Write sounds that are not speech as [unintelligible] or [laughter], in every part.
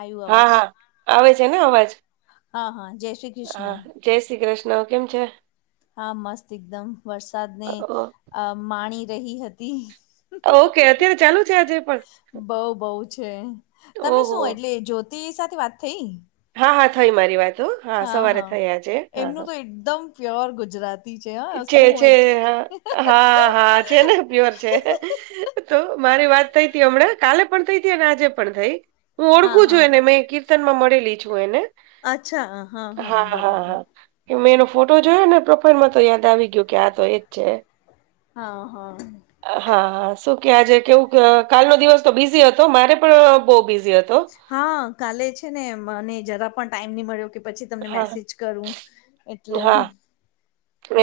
આવ્યું હા અવાજ હા આવે છે ને અવાજ હા હા જય શ્રી હા કૃષ્ણ જય શ્રી કૃષ્ણ કેમ છે? હા મસ્ત એકદમ વરસાદને અ, અ માણી રહી હતી. ઓકે અત્યારે ચાલુ છે આજે પણ બઉ બઉ છે તમે ઓહો શું એટલે જ્યોતિ સાથે વાત થઈ હા હા થઈ મારી વાત હો. હા સવારે હા થઈ આજે હા એમનું તો હા એકદમ પ્યોર ગુજરાત તી છે હા શું છે એટલે હા હા હા છે ને પ્યોર છે. તો મારી વાત થઈ તો હમણાં કાલે પણ થઈ હતી અને આજે પણ થઈ હું હા ઓળખું હા છું એને મેં કીર્તન માં મળેલી છું એને અચ્છા હા હા બરાબર કે મેં એનો ફોટો જોયો ને પ્રોફાાઈલમાં તો યાદ આવી ગયુ કે આ તો એજ છે. હા હા. હા હા શું કે આજે કેવું કે કાલનો દિવસ તો બીઝી હતો મારે પણ બહુ બિઝી હતો. હા કાલે છે ને મને જરા પણ ટાઈમ નહી મળ્યો કે પછી તમને હા મેસેજ કરું એટલે હા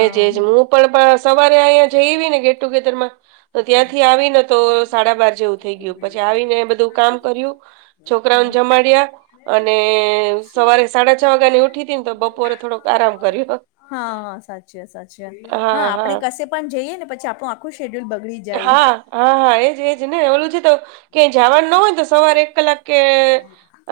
એજ એજ હું પણ પણ સવારે અહીયા જઈ ને ગેટટુગેધર માં તો ત્યાંથી આવીને તો સાડાબાર જેવું થઈ ગયું પછી આવીને બધું કામ કર્યું. હા છોકરાઓને જમાડ્યા અને સવારે સાડાછ વાગા ની ઉઠી હતી ને તો બપોરે થોડોક આરામ કર્યો તો. હા સાચી વાત સાચી વાત હા આપડે કશે પણ જઈએ ને પછી આપણું આખું શેડ્યુલ બગડી જ હા હા હા એજ એજ ને ઓલું છે તો ક્યાંય જવાનું નો હોય તો સવારે એક કલાક કે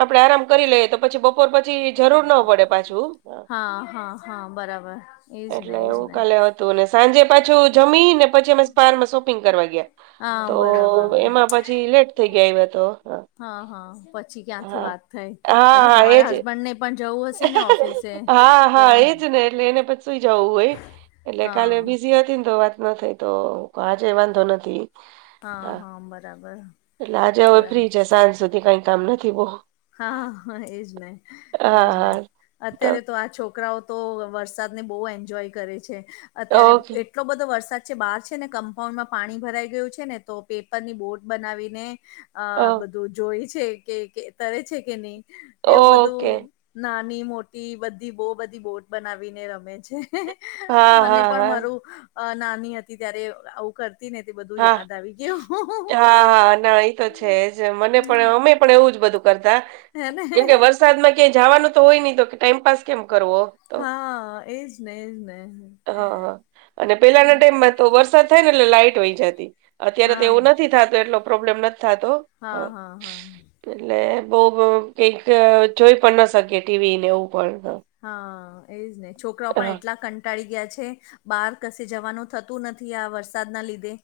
આપડે આરામ કરી લઈએ તો પછી બપોર પછી જરૂર ના પડે પાછું હા હા હા બરાબર એજ ને એટલે એજ એવું ને કાલે હતું ને સાંજે પાછું જમી ને પછી અમે પારમાં શોપિંગ કરી કરવા ગયાતા હા તો બરાબર એમાં પછી લેટ થઈ ગયા આવ્યા તો હા હા પછી ક્યાંથી હા વાત થાય હા પછી હા એજ તમારા હસબન્ડ ને પન જવું હશે ને ઓફિસે હા તો હા એજ ને એટલે એને પછી સુઈ જવું હોય એટલે કાલે હા બીઝી હતી ને તો વાત ન થઈ તો આજે વાંધો નથી. હા હા બરાબર એટલે આજે હવે બરાબર ફ્રી છે સાંજ સુધી કાઈ કામ નથી બહ હા હા એજ હા એજ હા અત્યારે તો આ છોકરાઓ તો વરસાદને બહુ એન્જોય કરે છે અત્યારે ઓકે એટલો બધો વરસાદ છે બહાર છે ને કમ્પાઉન્ડ માં પાણી ભરાઈ ગયું છે ને તો પેપર ની બોર્ટ બનાવીને ઓ અ બધું જોય છે કે તરે છે કે નહી એવું ઓકે બધું નાની મોટી બધી બહુ બધી બોટ બનાવીને રમે છે. હા મને હા પણ હા મારું નાની હતી ત્યારે આવું કરતી તી ને તો બધું હા યાદ આવી ગયું હા હા ના એ તો છે જ મને પણ અમે પણ એવું જ બધું કરતા હેને કેમ કે વરસાદમાં ક્યાયા જવાનું તો હોય નહી તો ટાઈમપ કેમ કરવો હા એજ ને એજ ને અ હ હ અને પેલાના ટાઈમમાં તો વરસાદ થાય ને એટલે લાઈટ વય જાતી અત્યારે તો હા એવું નથી થાતું એટલો પ્રોબ્લેમ નથી થાતો. હા હા હાા એટલે બઉ કઈક જોઈ પણ ના શકી ટીવી ને એવું પણ હા એજ ને છોકરાઓ પણ હા એટલા કં ટાળી ગયા છે બહાર કશે જવાનું થતું નથી આ વરસાદના લીધે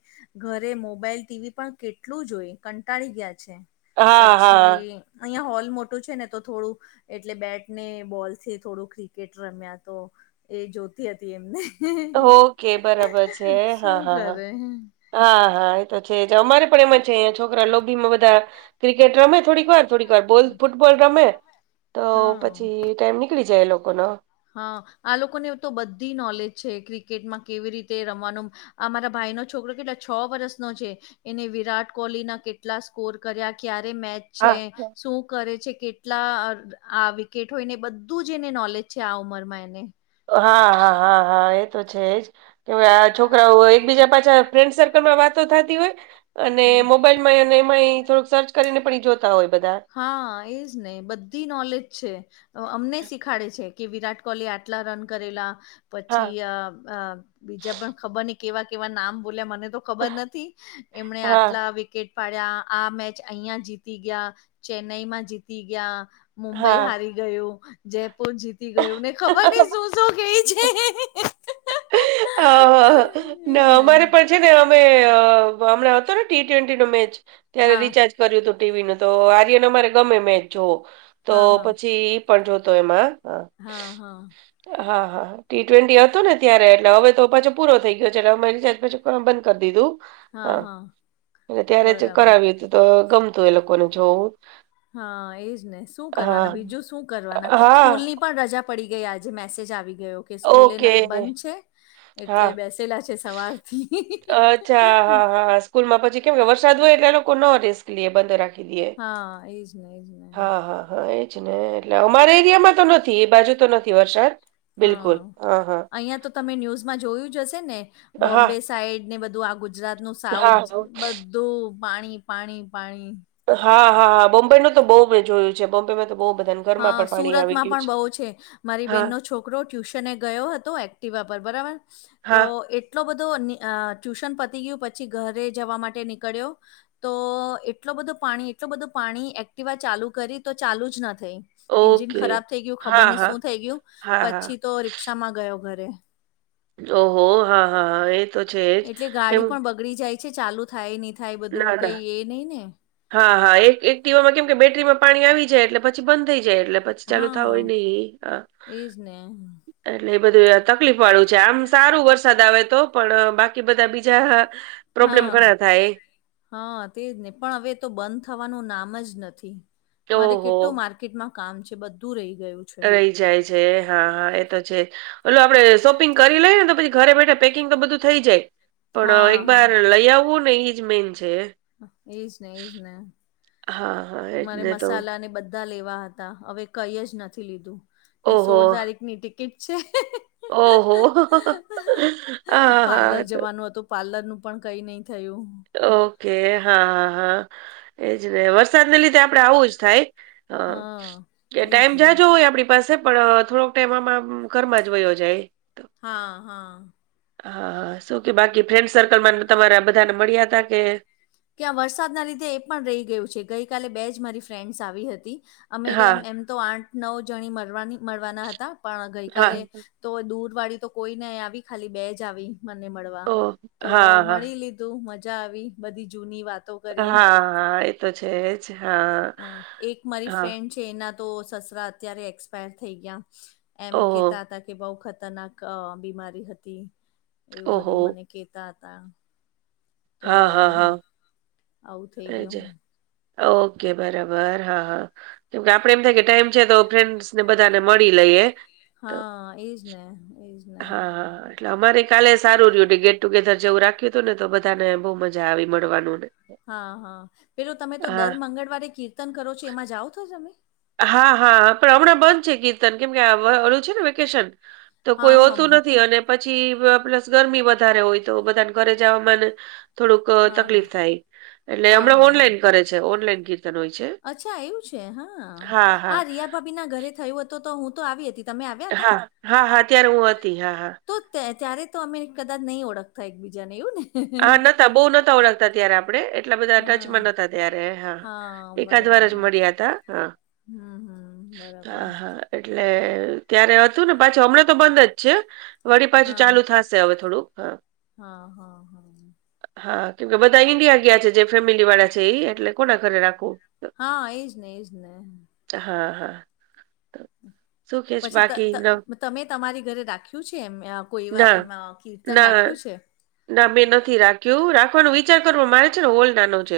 ઘરે મોબાઈલ ટીવી પણ કેટલું જોયે કંટાળી ગયા છે. હા હા પછી અહિયાં હોલ મોટું છે ને તો થોડું એટલે બેટ ને બોલ તે થોડું ક્રિકેટ રમ્યા તો એ જોતી હતી એમને ઓકે બરાબર છે [unintelligible] હા શું હા હા કરે હા હા એ તો છે અમારે પણ એમાં છે અયા છોકરા લોભીમાં બધા ક્રિકેટ રમે થોડીક વાર થોડીક વાર બોલ ફૂટબોલ રમે તો હા પછી ટાઈમ નીકળી જાય એ લોકો ન હા આ લોકોને તો બધી નોલેજ છે ક્રિકેટમાં કેવી રીતે રમવાનું અમારા ભાઈ નો છોકરો કેટલા છ વર્ષનો છે. એને વિરાટ કોહલી ના કેટલા સ્કોર કર્યા ક્યારે મેચ હા છે શું કરે છે કેટલા આ વિકેટ હોયને બધું જ એને નોલેજ છે આ ઉંમર માં એને હા હા હા હા એ તો છેજ કે આ છોકરાઓ એકબીજા પાછા ફ્રેન્ડ સર્કલમાં વાતો થતી હોય. અને હમ. મોબાઈલ માંય અને એમાંય થોડુંક સર્ચ કરીને પણ જોતા હોય બધા હા એજ ને, બધી નોલેજ છે. અહ અમને શીખાડે છે કે વિરાટ કોહલી આટલા રન કરેલા હા પછી અહ-અહ બીજા પણ ખબર નહીં કેવા-કેવા નામ બોલે મને તો ખબર નથી, એમણે હા આટલા વિકેટ પાડ્યા, આ મેચ અહિયાં જીતી ગયા. ચેન્નઈમાં જીતી ગયા, મુંબઈ હા હારી ગયું, જયપુર જીત તી ગયું, ને ખબર નહીં શું-શું કેઈ છે. અહ ને અમારે પણ [unintelligible] અમે હમણાં હતો ને ટી ટ્વેન્ટી નો મેચ, ત્યારે હા રીચાર્જ કર્યું તું ટીવી નું, તો આર્યન અમારે ગમે મેચ જોવો, તો હા હા પછી પણ જોતો એમાં હા, હા. હા, હા. ટી ટ્વેન્ટી હતો ને ત્યારે એટલે હવે તો પાછો પૂરો થઈ ગયો છે, એટલે અમે રિચાર્જ પછી કરવાનો બંધ કર દીધું. હા. અને ત્યારે જ બરાબર કરાવી હતી, તો ગમતું એ લોકોને જોવું. હા એજ ને શું હા કરવાના, બીજું શું કરવાના? હા સ્કૂલ ની પણ રજા પડી ગઈ આજે, મેસેજ આવી ગયો કે સ્કૂલે ઓકે બંધ છે. હા એટલે બેસેલા છે સવારથી. અચ્છા હા હા સ્કૂલમાં પછી કેમ કે વરસાદ હોય એટલે આ લોકો નો રિસ્ક લઈએ, બંધ રાખ ખી લીએ. હા એજ ને એજ ને હા, હા, હા એ જેને એટલે અમારે એરિયામાં તો નથી એ બાજુ તો નથી વરસાદ. હા, બિલકુલ હા હા અહીયાં તો તમે ન્યુઝમાં જોયું જ હશે ને, હા બોમ્બે સાઈડ ને બધું આ ગુજરાત નું સાઉથ હા બધ ધું પાણી-પાણી-પાણી. હા, હા, હા બોમ્બેનું તો બહુ મે જોયું છે, બોમ્બે મે તો બહુ બધાન હા સુરતમાં પણ બહુ છે. મારી હા બેનનો છોકરો ટ્યુશને ગયો હતો એક્ટિવા પર બરાબર, તો હા એ ટલો બધો ની અહ ટ્યુશન પતી ગયું, પછી ઘરે જવા માટે નીકળ્યો તો એટલો બધું પાણી એટલો બધું પાણી, એક્ટિવા ચાલુ કરી તો ચાલુ જ ન થઈ. એન્જિન ઓકે ખરાબ થઇ ગયું, ખબર હા નહીં હા શું થઇ ગયું, હા હા પછી તો રિક્ષામાં ગયો ઘરે. ઓહો! હા, હા એ જ. તો છે એટલે કેમ ગાડી પણ બગડી જાય છે, ચાલુ થાય નહીં, થાય બધું ના ના કંઈ એ નહિ ને. હા, હા એક એક્ટિવામાં કેમ કે બેટરીમાં પાણી આવી જાય એટલે પછી બંધ થઈ જાય, એટલે પ છ ચાલુ હા થાવુંય નહીં, હા. એજ ને એટલે એ બધુંય તકલીફ વાળું છે, આમ સારું વરસાદ આવે તો, પણ બાકી બધા બીજા પ્રોબ્લેમ હા. ઘણા થાય હા તેજ ને, પણ હવે તો બંધ થવાનું નામ જ નથી. મારે ઓહો કેટલું માર્ ર્કેટમાં કામ છે, બધું રહી ગયું. છે રહી જાય છે, હા, હા એ તો છે. ઓલું આપડે શોપિંગ કરી લઈએ ને તો પછી ઘરે બેઠા પેકિંગ તો બધું થઈ જાય. પણ હા એક હા. બાર લઈ આવવું ને ઈજ મેન છે. હા, એજ ને, એજ ને. હા, હા. મારે એટલે તો મસાલા ને ઈ બધ ધા લેવા હતા, હવે કંઈ જ નથી લીધું. ને ઓહો સોળ તારીખની ટિકિટ છે. ઓહો! આહા પાર્લર આ તો જવાનું હતું પાર્લર નું પણ કંઈ નહીં થયું. ઓકે, હા, હા, હા એજ ને. વરસાદને લીધે આપડે આવું જ થાય. હા. કે હા એજ ટાઈમ ને જાજો હોય આપડી પાસે પણ થોડોક ટાઇમ આમાંમ ઘર માં જ વયો જાય. હા, હા. હા શું કે બાકી ફ્રેન્ડ સર્કલમાં તમારા બધાને મળ્યા હતા કે કે આ વરસાદના લીધે એ પણ રહી ગયું છે ગઈકાલે બે જ મારી ફ્રેન્ડ્સ આવી હતી અમે તો હા. એમ એમ તો આઠ નવ જણી મળરવાની મળરવાના હતા પણ હા ગઈકાલે તો દૂર વાળી તો કોઈ નઇ આવી ખાલી બે જ આવી મને મળવા ઓહ તો હા, હા. મળી લીધું લીધું મજા આવી બધી જૂની વાતો હા કરી હા એ તો છેજ હા હા. તેના તો સસરા અત્યારે એક્સપાયર થઈ ગયા એમ ઓહો કેતા હતા કે બઉ ખતરનાક અ બીમારી હતી એવું ઓહો બધું મને કેતા હતા. તો હા, હા, હા આવું થઈ એજ ગીયું. ઓકે બરાબર હા હા કેમકે આપડે એમ થાય કે ટાઈમ છે તો ફ્રેન્ડસ ને બધાને મળી લઈએ. તો હા એજ ને એજ ને. હા હા એટલે અમારે કાલે સારું રહ્યું ગેટ ટુેર જેવું રાખ્યું ને તો બધાને બહુ મજા આવી મળવાનું ને. હા હા પેલું તમે તો હા દર મંગળવારે કીર્તન કરો છો એમાં જાઓ તો જ તમે. હા હા પણ હમણાં બંધ છે કીર્તન કેમ કે ઓલુ છે ને વેકેશન. તો હા કોઈ હા હોતું નથી અને પછી પ્લસ ગરમી વધારે હોય તો બધાને ઘરે જવાવામાં ને. થોડુંક અ હા હા તકલીફ હા થાય એટલે હમણાં હા હા ઓનલાઈન કરે છે ઓનલાઈન કીર્તન હોય છે. અચ્છા એવું છે હા આ રિયા ભાભી ના ઘરે થયું હતું તો હું તો આવી હતી. તમે આવ્યા હતા હા હા હા ત્યારે હું હતી હા હા. તો તે ત્યારે તો અમે કદાચ નહી ઓળખતા એકબીજા ને એવું ને. હા નતા બહુ નતા ઓળખતા ત્યારે આપણે. આપણે એટલા બધા હા ટચમાં નતા ત્યારે હા એકાદ વાર જ મળ્યા હતા હા. હમ હમ બરાબર હા હા એટલે ત્યારે હતું ને પાછું હમણાં તો બંધ જ છે વળી પાછું હા ચાલુ થશે હવે થોડુંક હ હા હા હા. હા કેમ કે બધા ઈન્ડિયા ગિયા છે જે ફેમિલી વાળા છે એ એટલે કોના ઘરે રાખવું. હા એજ ને એજ ને. હા હા. તો શું કે છે પછી ત બાકી ત ન- તમે તમારી ઘરે રાખ્યું છે એમ કોઈ વાર ના એમ કીર્તન ના રાખ્યું છે. ના મેં નથી રાખ્યું રાખવાનો વિચાર કરવો મારે છે ને હોલ નાનો છે.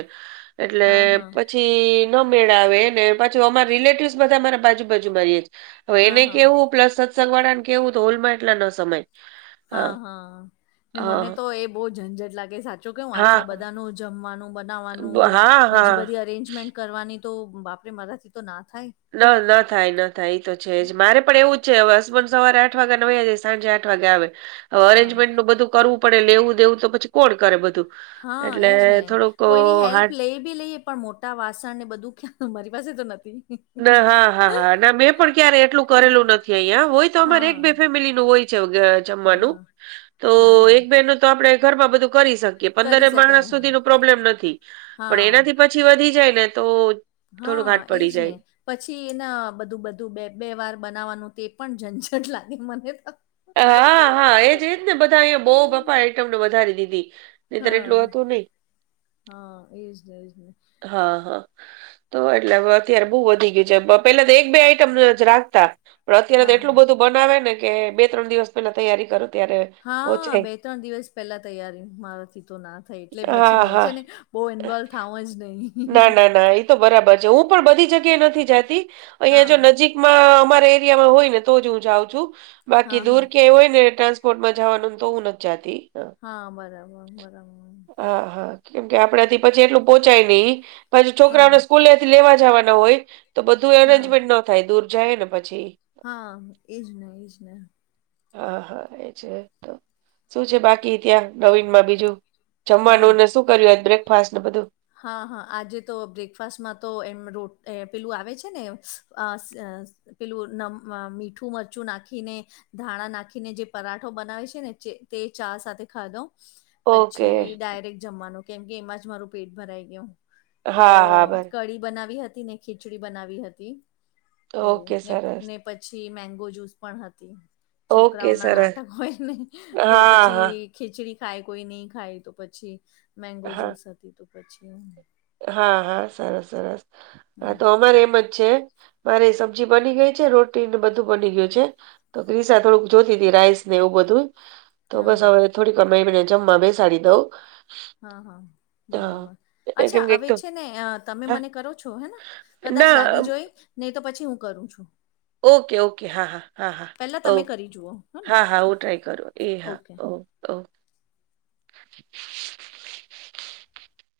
એટલે હા હા પછી ન મેળ આવેને પાછું અમાર રિલેટિવસ બધા અમારા બાજુબાજુ મા રીએ છે. હવે હા એને હા કેવું પ્લસ સત્સંગ વાળા ને કેવું તો હોલમાં એટલા ન સમાય. હા હા ને મને હા તો એ બહુ ઝંઝટ લાગે સાચું કેવું આટલા હા બધાનું જમવાનું બનાવવાનું ને હા બીજી હા. બધી અરેન્જમેન્ટ કરવાની તો બાપરે મારાથી તો ના થાય. ના ના થાય ના થાય તો છે જ મારે પણ એવું જ છે હવે હસબન્ડ સવારે આઠ વાગ્યાને વયા જાય સાંજે આઠ વાગે આવે હવે હા અરેન્જમેન્ટ નું બધું કરવું પડે લેવું દેવું તો પછી કોણ કરે બધું. હા એટલે એજ ને થોડુંક કોઈની હેલ્પ હાર્ડ લઈ બી લઈ પણ મોટા વાસણ ને બધું મારી પાસે તો નથી. ના હા હા હા ના મેં પણ ક્યારે એટલું કરેલું નથી અહીંયા હોય તો અમારે એક હા બે ફેમિલી નું હોય. ચૌગ. હા હા. તો હા હા એક બેહે નો તો આપણે ઘરમાં બધું કરી શકીએ કરી પંદરેક શકાય માણસ હા સુધી નો પ્રોબ્લેમ નથી. પણ હા એનાથી પછી વધી જાય ને તો થોડુંક હા હાથ એજ પડી જાય. ને. પછી એને બધું બધું બે-બે વાર બનાવવાનું તે પણ ઝંઝટ લાગે મને તો. હા હા એ જ જ ને બધા અહીંયા બહુ બપ્પા આઈટમને વધારી દીધી. નહીંતર હા એટલું હતું નહીં. હા એજ ને એજ ને. હા હા તો એટલે હવે અત્યારે બહુ વધી ગયું છે. બપ પેલા તો એક બે આઈટમ જ રાખતા પણ અત્યારે તો હા હા એટલું બધું બનાવે ને કે બે ત્રણ દિવસ પેલા તૈયારી કરો ત્યારે હા પહોંચાય. બે ત્રણ દિવસ પેલા તૈયારી મારાથી તો ના થઈ એટલે પછી હા, મેં હા. છે ને બહુ ઇન્વોલ થવું જ નહીં ના, ના, ના ઈ તો બરાબર છે હું પણ બધી જગ્યા નથી જાતી અહીં જો હા. નજીક અમારા એરિયામાં હોયને તો જ હું જાઉં છું હા બાકી હા. દૂર ક્યાં હોય ને ટ કોટ માં જાવાનો તો હું નથી જાતી હા બરાબર બરાબર હા હા કેમ કે આપડેથી પછી એટલું પોહંચાય નહિ પછી છોકરાઓને હા. સ્કૂલથી લેવા જવાના હોય તો બધું હા. એરેન્જમેન્ટ ન થાય દૂર જાય ને પછી હા એજ ને એજ ને હા હા એ છે તો શું છે બાકી ત્યાં નવીન માં બીજું હા. જમવાનુંને શું કર્યું આજે બ્રેકફાસ્ટ ને બધું હા હા આજે તો બ્રેકફાસ્ટમાં તો એમ રો પેલું આવે છે ને પેલું નમ મીઠું મરચું નાખીને ધાણા નાખીને જે પરાઠો બનાવે છે ને તે ચા સાથે ખાધો ઓકે પછી ડાયરેક્ટ જમવાનું કેમ કે એમાં જ મારું પેટ ભરાઈ ગયું તો હા હા બરા કઢી બનાવી હતી ને ખીચડી બનાવી હતી એવું ઓકે ને સરસ ને પછી મેંગો જૂસ પણ હતી ઓકે છોકરાઓ ના સરસ નાટક હોય ને કોઈ હા હા પછી ખીચડી ખાય કોઈ નહી ખાય તો પછી મેંગો હા જૂસ હતી તો પછી હા હા સરસ સરસ હા તો અમારે એમજ છે મારે સબ્જી બની ગઈ છે રોટી ને બધું બની ગયું છે તો ક્રિશા થોડુંક જોતી હતી રાઈસ ને એવું બધું તો હા બસ હા હવે થોડીક વારમાં એમને જમવા બેસાડી દઉં હા હા હા બરાબર એ અચ્છા કેમ કે એક હવે તો છે ને તમે હા મને કરો છો હેને કદાચ ના લાગી જોઈ નહી તો પછી હું કરું છું ઓકે ઓકે હા હા હા હા પેલા તમે ઓ કરી જુઓ હેને હા હા હુ ટ્રાય કરો એ હા ઓકે ઓ ઓ